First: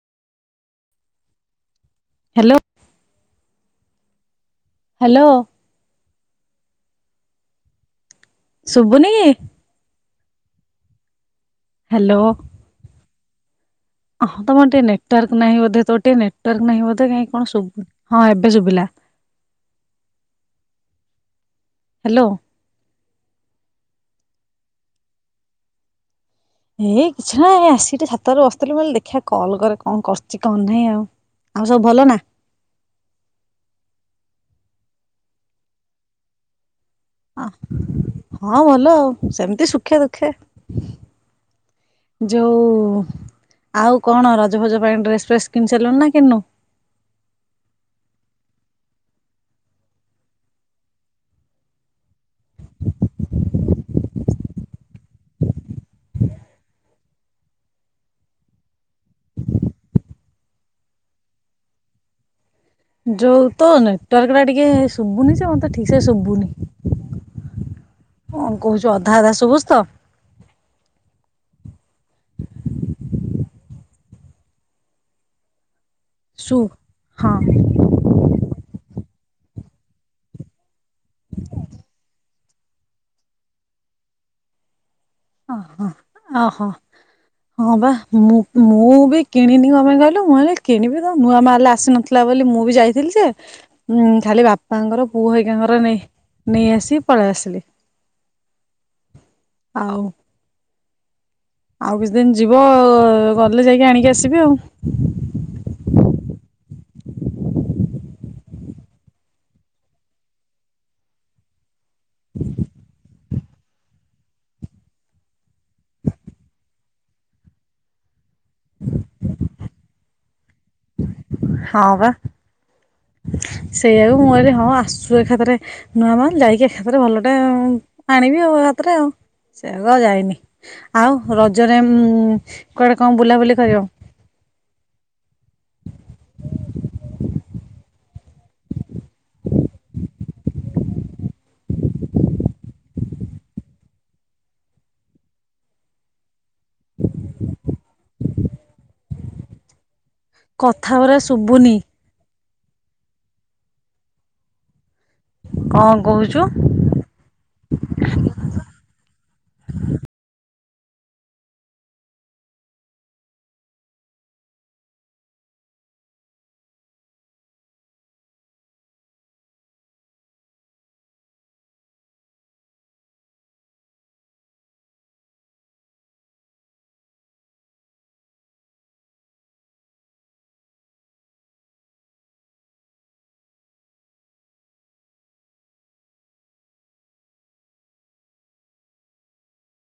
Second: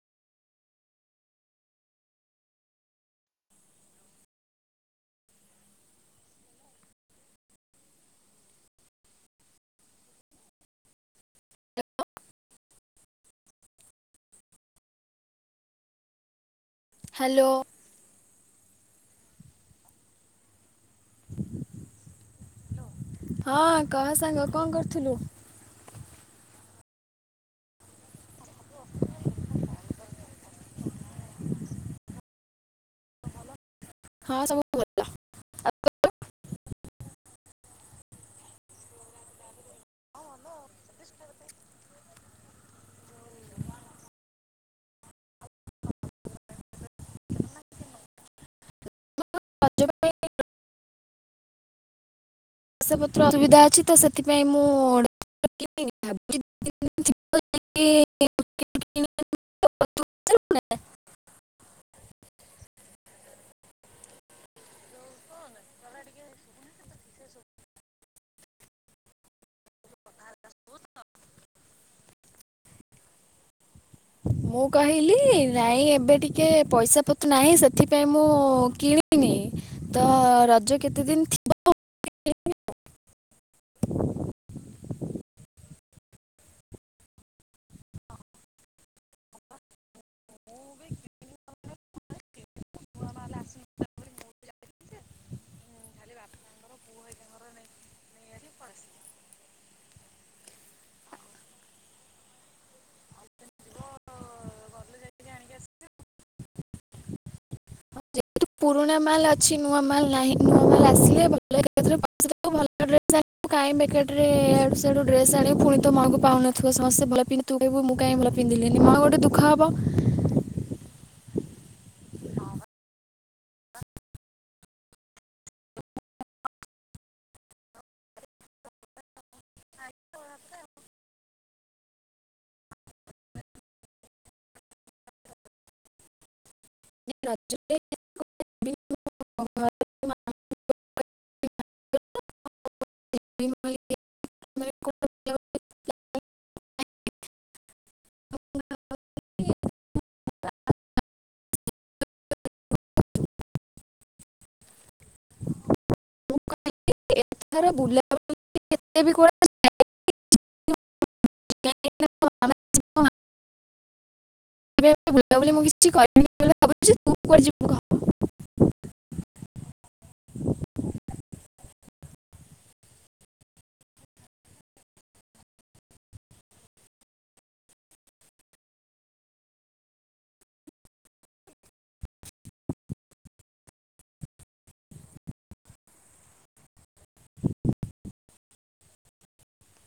Hello. Hello. ଶୁଭୁନିକିି? Hello. ହଁ ତମର ଟିକେ ନେଟୱାର୍କ ନାହିଁ ବଧେ ତୋର ଟିକେ [unintelligible] ନାହିଁ ବୋଧେ କାଇଁ ହ୍ୟାଲୋ କଣ ଶୁଭୁ ହଁ ଏବେ ଶୁଭିଲା। ହ୍ୟାଲୋ। ହଁ କହ ସାଙ୍ଗ କଣ କରୁଥିଲୁ। ଏଇ କିଛି ନା ଆସିି ଛାତରେ ବସିଥିଲି ବୋଲି ଦେଖିଆ କଲ୍ କରେ କଣ କରଛି କଣ ନାହିଁ ଆଉ। ଆଉ ସବୁ ଭଲନା? ହଁ ସବୁ ଭଳ ଆଉ ତୋର? ଅ ହଁ ଭଲ ଆଉ ସେମିତି ସୁ ଖେ ଦୁଃଖେ ଯୋଉ ଆଉ କଣ ରଜ। ଜ ଫଜ ପାଇଁ ଡ୍ରେସ ଫେସ କିଣି ସାରିଲୁଣି ନା କିଣିନୁ? ପାଇଁ ପଇସା ପତ୍ର ଅସୁବିଧା ଅଛି ତ ସେଥିପାଇଁ ମୁଁ। [unintelligible] [unintelligible] [inaudible] ଯୋଉ ତ ନେଟୱାର୍କ ଟା ଟିକେ ଶୁଭୁନି ଯେ ମତେ ଠିକସେ ଶୁବୁନି। ହଁ କହୁଛୁ ଅଧା ଅଧା ସୁଭୁଜିତ। ମୁଁ କହିଲି ନାଇଁ ଏ ଏବେ ଟିକେ ଶୁ ପଇସା ପତ୍ର ହଁ ନାହିଁ ସେଥିପାଇଁ ମୁଁ କିଣିନି ତ ରଜ କେତେ ଦିନ ଥିବ। [unintelligible] ଅହଂ ଓହୋ। ହଁ ବା ମୁଁ ମୁଁ ବି କିଣିନି କଣ ପାଇଁ କହିଲୁ ମୁଁ ଭାବିଲି କିଣିବି ତ ନୂଆମାଲ ଆସିନଥିଲା। ବୋଲି ମୁଁ ବି ଯାଇଥିଲି ଯେ ଉଁ ଖାଲି ବାପାଙ୍କର ପୁଅ ହେରିଙ୍କାର ନେ ନେଇ ଆସି ପଳେଇ ଆସିଲି। ଆଉ। ଆଉ କିଛି ଦିନ ଯିବ ଗଲେ ଯାଇକି ଆଣିକି ଆସିବି ଆଉ। ତୁ ପୁରୁଣା ମାଲ ଅଛି ନୂଆ ମାଲ୍ ନାହିଁ ନୂଆ ମାଲ ଆସିଲେ ଭଲ [unintelligible] ଭଲ। [inaudible] ମୁଁ କାଇଁ ବେକେର ଟାରେ ସିଆଡୁ ଡ୍ରେସ ଆଣି ଫୁଣି ତୁ ମନକୁ ପାଉ ନଥିବ ସମସ୍ତେ ଭଲ ପିନ୍ଧୁଥିବେ ତୁ କହୁବୁ ମୁଁ କାଇଁ ଭଲ ପିନ୍ଧିଲିଣି ମନ ଗୋଟେ ଦୁଃଖ ହେବ। ହଁ ବା। ସେଇଆକୁ ମୁଁ କହିଲି ହଁ ଆସୁଛୁ ଏକାଥରେ ନୂଆ ମାଲ ଯାଇକି ଏକାଥରେ ଭଲଟେ ଆଣି ବି ଆଉ ଏ ହାତରେ ଆଉ। ସେଇଆକୁ ଆଉ ଯାଇନି। ଆଉ ରଜରେ କୁଆଡେ କଣ ବୁଲାବୁଲି କରିବ? [inaudible] ନାଇ ରଜରେ କୁଆଡେ ଯିବିନି ମୁ ଆମ ଘରେ [unintelligible] [unintelligible] [inaudible] [unintelligible] କଥାଗୁରା ଶୁଭୁନି। କଣ କହୁଛୁ। ଏଥର ବୁଲାବୁଲି ଏତେ ବି କୁଆଡ଼େ ଯାଇନି। [unintelligible] ବୁଲାବୁଲି ମୁଁ କିଛି କରିବିନି ବୋଲି ଭାବୁଚି ତୁ କୁଆଡେ ଯିବୁ କହ। ଆ [unintelligible]